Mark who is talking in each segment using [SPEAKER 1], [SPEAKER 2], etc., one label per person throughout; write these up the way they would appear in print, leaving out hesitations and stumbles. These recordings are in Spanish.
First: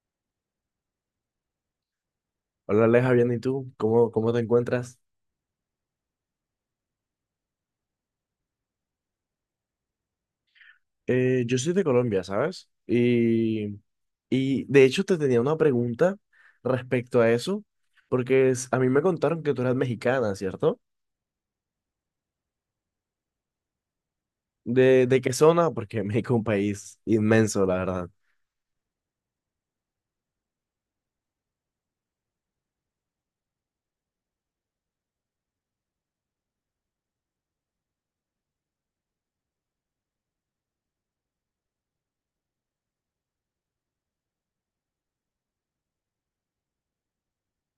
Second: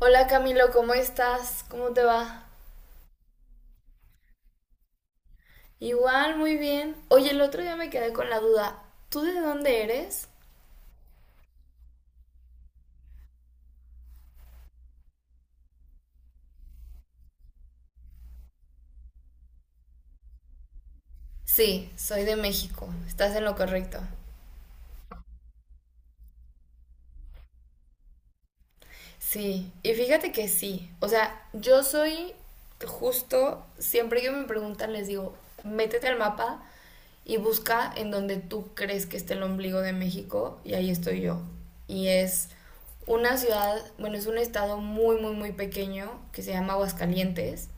[SPEAKER 1] Hola Camilo, ¿cómo estás? ¿Cómo te va?
[SPEAKER 2] Hola Aleja, bien, ¿y tú? ¿Cómo te encuentras?
[SPEAKER 1] Igual, muy bien. Oye, el otro día me quedé con la duda. ¿Tú de dónde eres?
[SPEAKER 2] Yo soy de Colombia, ¿sabes? Y de hecho te tenía una pregunta respecto a eso, porque a mí me contaron que tú eras mexicana, ¿cierto?
[SPEAKER 1] Sí, soy de México. Estás en lo correcto.
[SPEAKER 2] ¿De qué zona? Porque México es un país inmenso, la verdad.
[SPEAKER 1] Sí, y fíjate que sí. O sea, yo soy justo, siempre que me preguntan les digo, métete al mapa y busca en donde tú crees que está el ombligo de México y ahí estoy yo. Y es una ciudad, bueno, es un estado muy, muy, muy pequeño que se llama Aguascalientes.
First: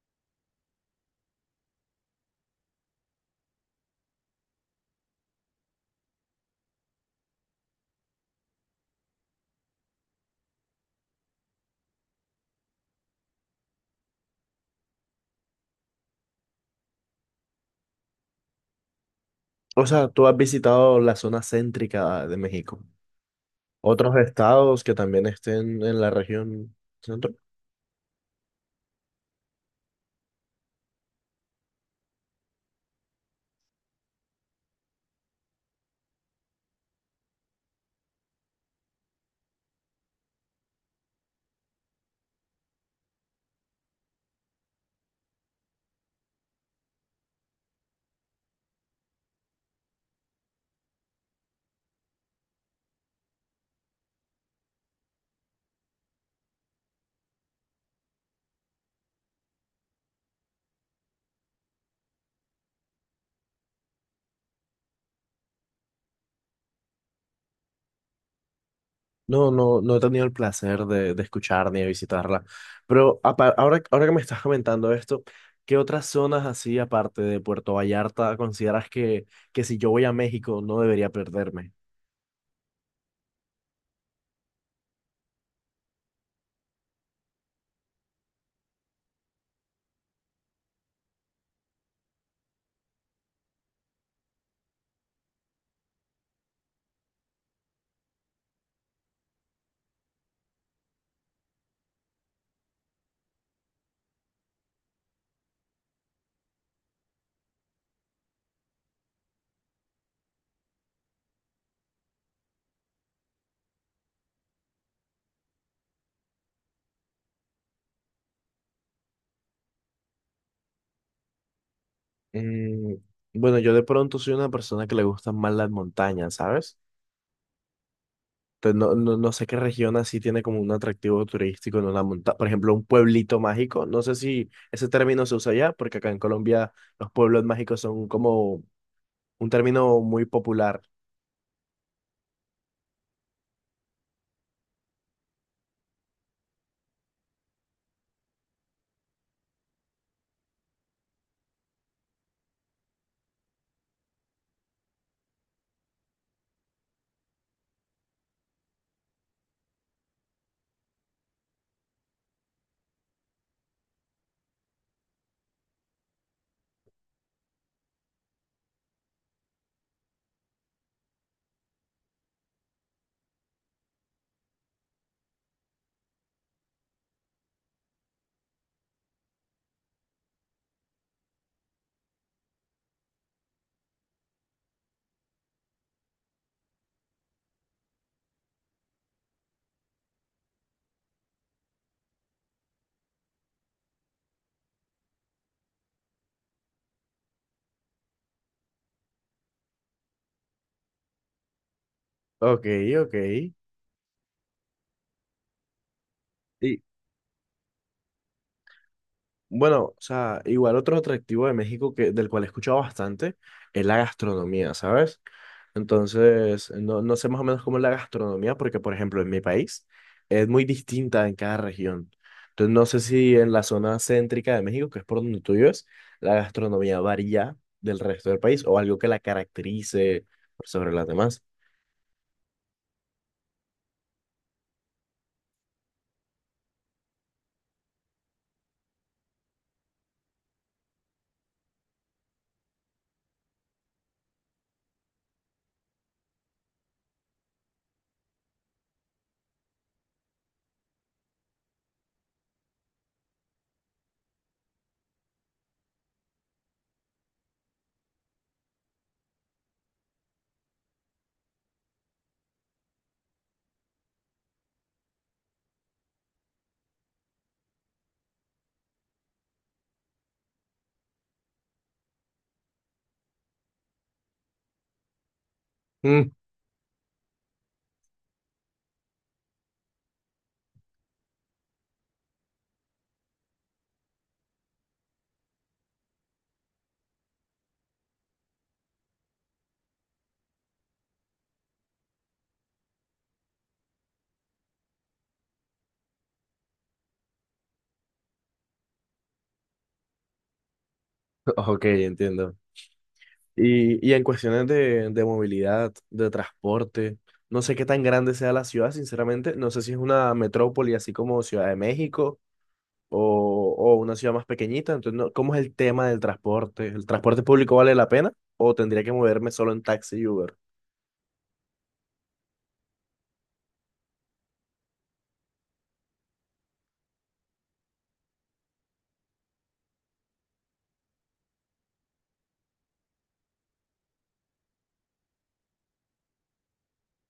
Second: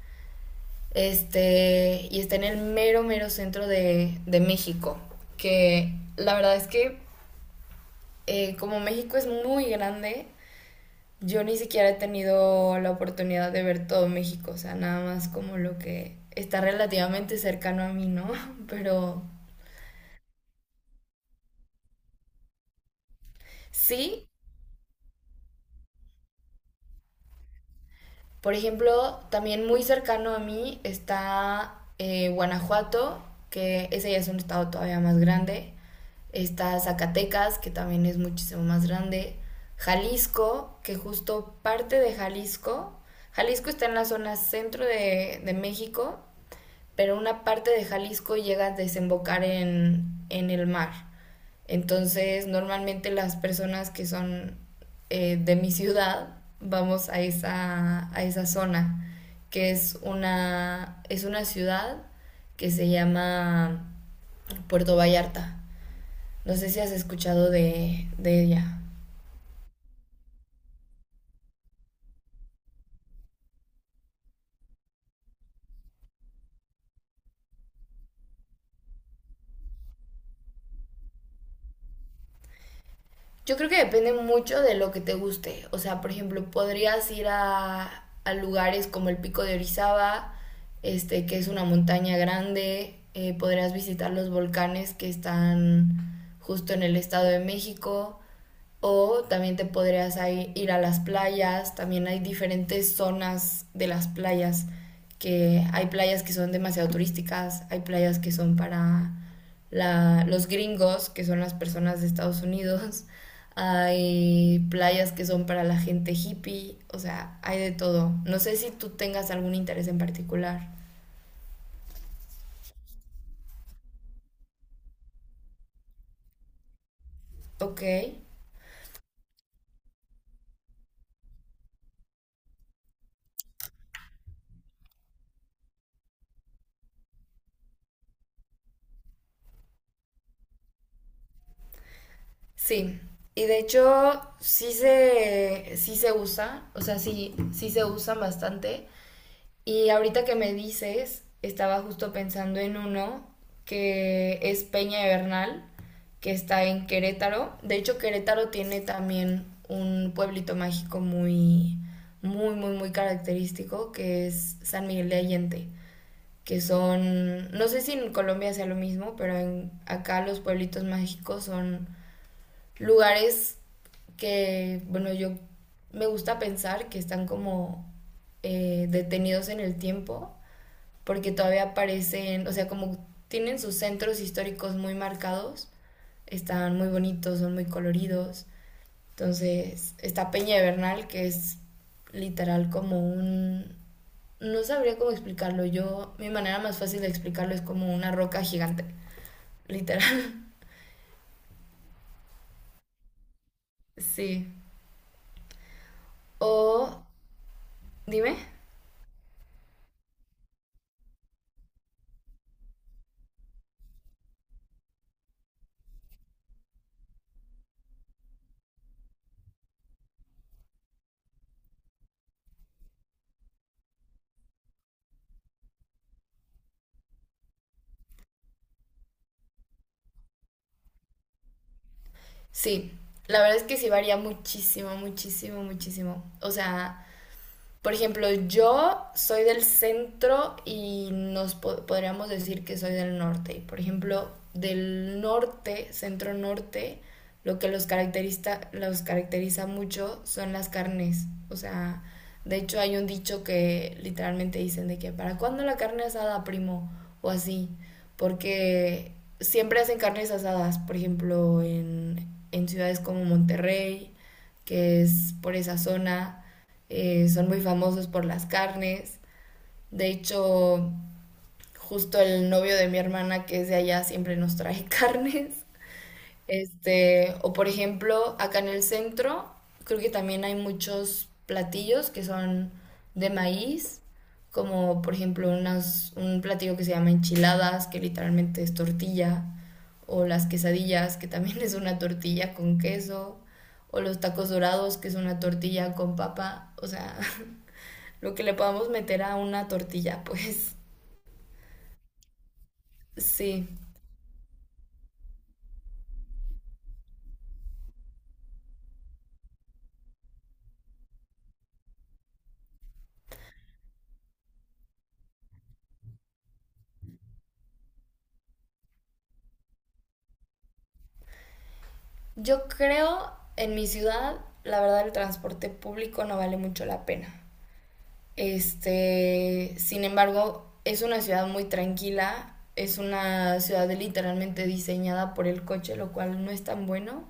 [SPEAKER 1] Este, y está en el mero, mero centro de México. Que la verdad es que, como México es muy grande, yo ni siquiera he tenido la oportunidad de ver todo México. O sea, nada más como lo que está relativamente cercano a mí, ¿no? Pero
[SPEAKER 2] O sea, ¿tú has visitado la zona céntrica de México? ¿Otros
[SPEAKER 1] sí.
[SPEAKER 2] estados que también estén en la región?
[SPEAKER 1] Por ejemplo, también muy cercano a mí está Guanajuato, que ese ya es un estado todavía más grande. Está Zacatecas, que también es muchísimo más grande. Jalisco, que justo parte de Jalisco. Jalisco está en la zona centro de México, pero una parte de Jalisco llega a desembocar en el mar. Entonces, normalmente las personas que son de mi ciudad vamos a esa zona, que es una ciudad que se llama Puerto Vallarta. No sé si has escuchado de ella.
[SPEAKER 2] No, no, no he tenido el placer de escuchar ni de visitarla. Pero ahora que me estás comentando esto, ¿qué otras zonas así, aparte de Puerto Vallarta, consideras que si yo voy a México no debería perderme?
[SPEAKER 1] Yo creo que depende mucho de lo que te guste. O sea, por ejemplo, podrías ir a lugares como el Pico de Orizaba, este, que es una montaña grande. Podrías visitar los volcanes que están justo en el Estado de México. O también te podrías ir a las playas, también hay diferentes zonas de las playas, que hay playas que son demasiado turísticas, hay playas que son para los gringos, que son las personas de Estados Unidos, hay playas que son para la gente hippie, o sea, hay de todo. No sé si tú tengas algún interés en particular.
[SPEAKER 2] Mm, bueno, yo de pronto soy una persona que le gustan más las montañas, ¿sabes?
[SPEAKER 1] Ok,
[SPEAKER 2] Entonces, no, no, no sé qué región así tiene como un atractivo turístico en una montaña. Por ejemplo, un pueblito mágico. No sé si ese término se usa allá, porque acá en Colombia los pueblos mágicos son como un término muy popular.
[SPEAKER 1] sí. Y de hecho, sí se usa, o sea, sí, sí se usan bastante. Y ahorita que me dices, estaba justo pensando en uno que es Peña de Bernal, que está en Querétaro. De hecho, Querétaro tiene también un pueblito mágico muy, muy, muy, muy característico, que es San Miguel de Allende, que son, no sé si en Colombia sea lo mismo, pero acá los pueblitos mágicos son lugares que, bueno, yo me gusta pensar que están como detenidos en el tiempo porque todavía aparecen, o sea, como tienen sus centros históricos muy marcados, están muy bonitos, son muy coloridos. Entonces, está Peña de Bernal, que es literal como un... No sabría cómo explicarlo. Yo, mi manera más fácil de explicarlo es como una roca gigante. Literal.
[SPEAKER 2] Ok, ok.
[SPEAKER 1] Sí.
[SPEAKER 2] Y
[SPEAKER 1] O... Dime.
[SPEAKER 2] bueno, o sea, igual otro atractivo de México, que, del cual he escuchado bastante, es la gastronomía, ¿sabes? Entonces, no, no sé más o menos cómo es la gastronomía, porque por ejemplo en mi país es muy distinta en cada región. Entonces, no sé si en la zona céntrica de México, que es por donde tú vives, la gastronomía varía del resto del país o algo que la caracterice por sobre las demás.
[SPEAKER 1] Sí. La verdad es que sí varía muchísimo, muchísimo, muchísimo. O sea, por ejemplo, yo soy del centro y podríamos decir que soy del norte. Y, por ejemplo, del norte, centro norte, lo que los caracteriza mucho son las carnes. O sea, de hecho hay un dicho que literalmente dicen de que ¿para cuándo la carne asada, primo? O así. Porque siempre hacen carnes asadas, por ejemplo, en ciudades como Monterrey, que es por esa zona. Son muy famosos por las carnes. De hecho, justo el novio de mi hermana que es de allá siempre nos trae carnes.
[SPEAKER 2] Mm,
[SPEAKER 1] Este, o por ejemplo, acá en el centro, creo que también hay muchos platillos que son de maíz, como por ejemplo un platillo que se llama enchiladas, que literalmente es tortilla, o las quesadillas, que también es una tortilla con queso, o los tacos dorados, que es una tortilla con papa, o sea, lo que le podamos meter a una tortilla, pues
[SPEAKER 2] ok, entiendo.
[SPEAKER 1] sí.
[SPEAKER 2] Y en cuestiones de movilidad, de transporte, no sé qué tan grande sea la ciudad. Sinceramente, no sé si es una metrópoli así como Ciudad de México o una ciudad más pequeñita. Entonces, no- ¿cómo es el tema del transporte? ¿El transporte público vale la pena o tendría que moverme solo en taxi y Uber?
[SPEAKER 1] Yo creo en mi ciudad, la verdad, el transporte público no vale mucho la pena. Este, sin embargo, es una ciudad muy tranquila, es una ciudad literalmente diseñada por el coche, lo cual no es tan bueno.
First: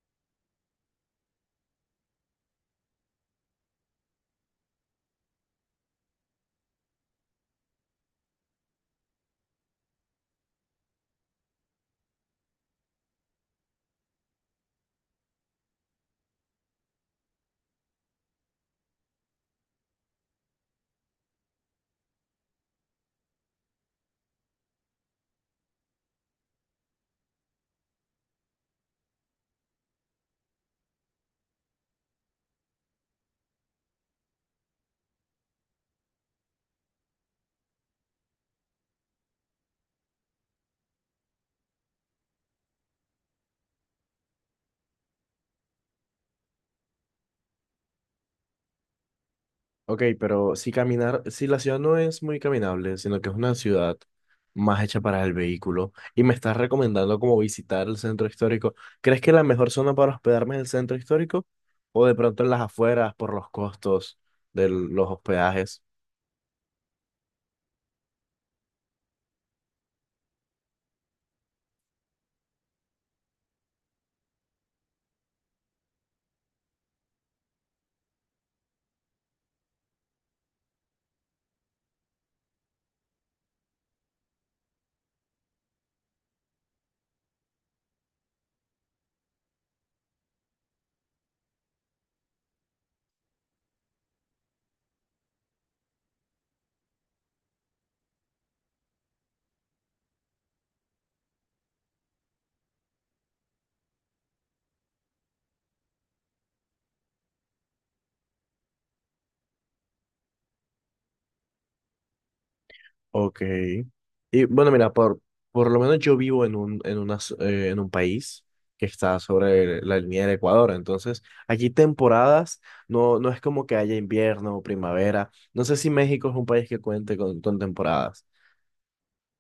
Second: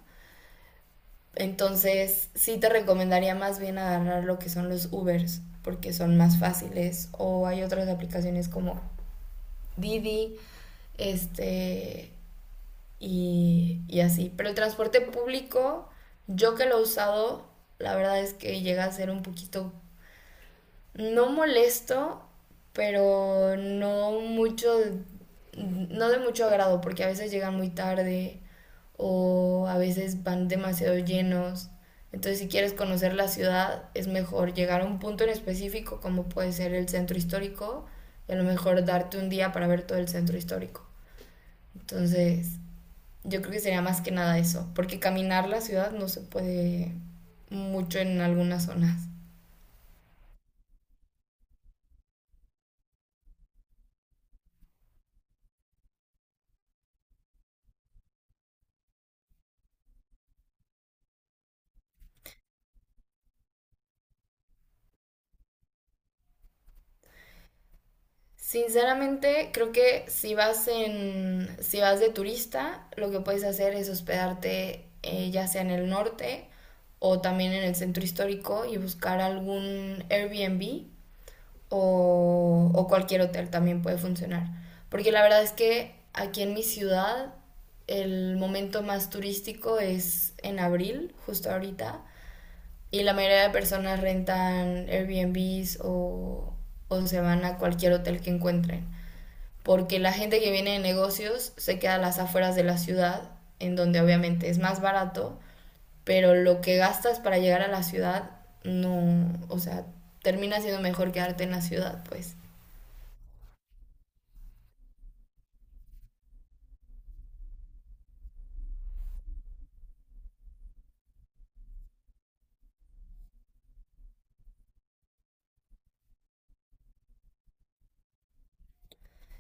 [SPEAKER 1] Entonces, sí te recomendaría más bien agarrar lo que son los Ubers, porque son más fáciles. O hay otras aplicaciones como Didi, este, y así. Pero el transporte público, yo que lo he usado, la verdad es que llega a ser un poquito, no molesto, pero no mucho, no de mucho agrado, porque a veces llegan muy tarde o a veces van demasiado llenos. Entonces, si quieres conocer la ciudad, es mejor llegar a un punto en específico, como puede ser el centro histórico, y a lo mejor darte un día para ver todo el centro histórico. Entonces, yo creo que sería más que nada eso, porque caminar la ciudad no se puede mucho en algunas zonas.
[SPEAKER 2] Ok, pero si caminar, si la ciudad no es muy caminable, sino que es una ciudad más hecha para el vehículo, y me estás recomendando como visitar el centro histórico, ¿crees que la mejor zona para hospedarme es el centro histórico? ¿O de pronto en las afueras por los costos de los hospedajes?
[SPEAKER 1] Sinceramente, creo que si vas de turista, lo que puedes hacer es hospedarte ya sea en el norte o también en el centro histórico y buscar algún Airbnb o cualquier hotel también puede funcionar. Porque la verdad es que aquí en mi ciudad el momento más turístico es en abril, justo ahorita. Y la mayoría de personas rentan Airbnbs o se van a cualquier hotel que encuentren. Porque la gente que viene de negocios se queda a las afueras de la ciudad, en donde obviamente es más barato, pero lo que gastas para llegar a la ciudad no, o sea, termina siendo mejor quedarte en la ciudad, pues.
[SPEAKER 2] Ok. Y bueno, mira, por lo menos yo vivo en un, en una en un país que está sobre la línea del Ecuador. Entonces, aquí temporadas no, no es como que haya invierno o primavera. No sé si México es un país que cuente con temporadas.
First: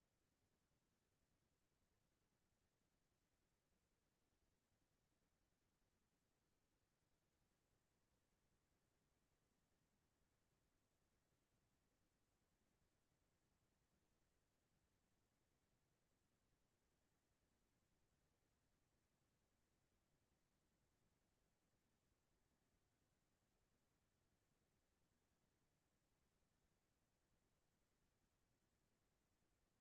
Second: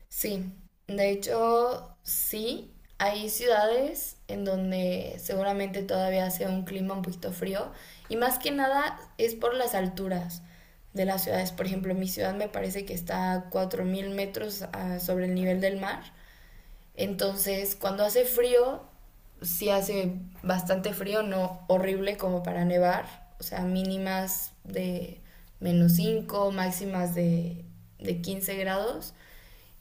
[SPEAKER 1] Sí, de hecho, sí, hay ciudades en donde seguramente todavía hace un clima un poquito frío y más que nada es por las alturas de las ciudades. Por ejemplo, mi ciudad me parece que está a 4000 metros sobre el nivel del mar, entonces cuando hace frío, sí hace bastante frío, no horrible como para nevar, o sea, mínimas de -5, máximas de 15 grados.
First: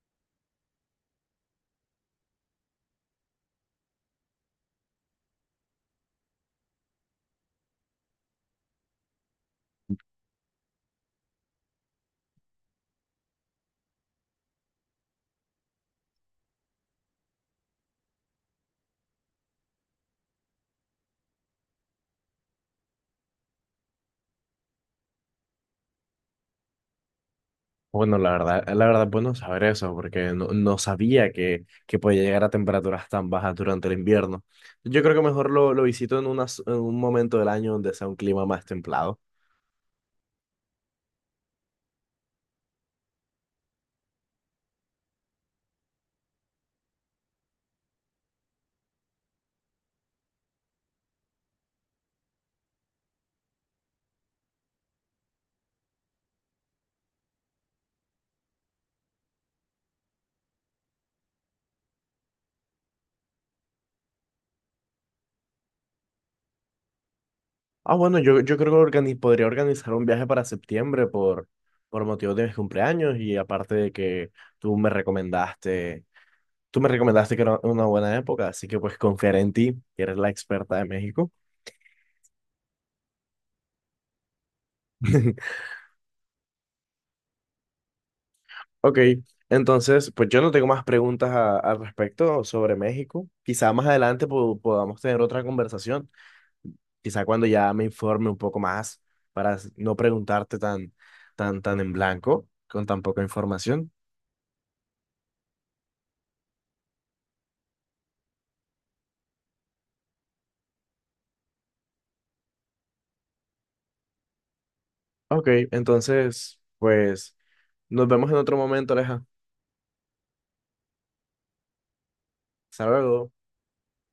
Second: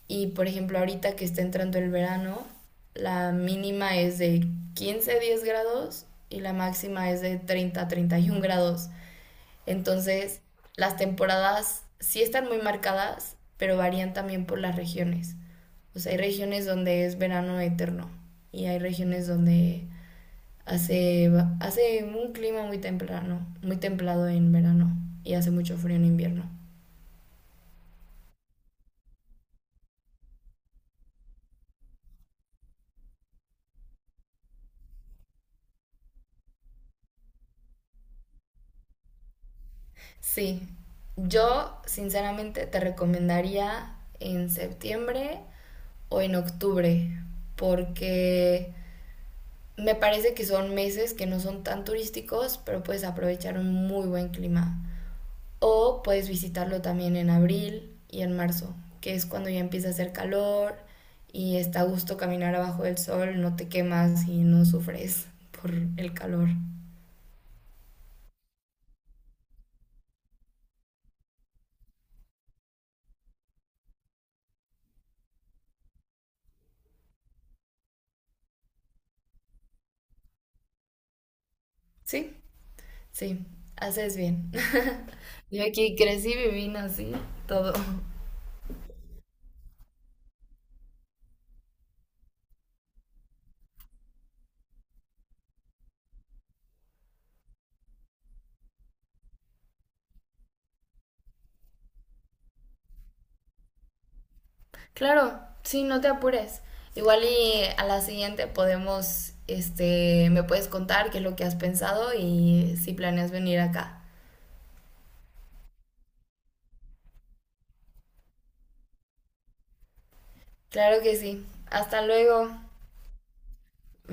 [SPEAKER 1] Y por ejemplo, ahorita que está entrando el verano, la mínima es de 15 a 10 grados y la máxima es de 30 a 31 grados. Entonces, las temporadas sí están muy marcadas, pero varían también por las regiones. O sea, hay regiones donde es verano eterno y hay regiones donde hace, hace un clima muy temprano, muy templado en verano y hace mucho frío en invierno.
[SPEAKER 2] Bueno, la verdad, bueno saber eso, porque no, no sabía que podía llegar a temperaturas tan bajas durante el invierno. Yo creo que mejor lo visito en, en un momento del año donde sea un clima más templado.
[SPEAKER 1] Sí, yo sinceramente te recomendaría en septiembre o en octubre, porque me parece que son meses que no son tan turísticos, pero puedes aprovechar un muy buen clima. O puedes visitarlo también en abril y en marzo, que es cuando ya empieza a hacer calor y está a gusto caminar abajo del sol, no te quemas y no sufres por el calor.
[SPEAKER 2] Ah, bueno, yo creo que podría organizar un viaje para septiembre por motivo de mis cumpleaños. Y aparte de que tú me recomendaste, tú me recomendaste que era una buena época, así que pues confiaré en ti, que eres la experta de México.
[SPEAKER 1] Sí, sí, haces bien. Yo aquí crecí, viví, nací, todo.
[SPEAKER 2] Ok, entonces pues yo no tengo más preguntas al respecto sobre México. Quizá más adelante podamos tener otra conversación, quizá cuando ya me informe un poco más para no preguntarte tan en blanco, con tan poca información.
[SPEAKER 1] Claro, sí, no te apures. Igual y a la siguiente podemos, este, me puedes contar qué es lo que has pensado y si planeas venir acá.
[SPEAKER 2] Ok, entonces, pues nos vemos en otro momento, Aleja.
[SPEAKER 1] Claro que sí. Hasta luego.
[SPEAKER 2] Hasta luego.
[SPEAKER 1] Bye.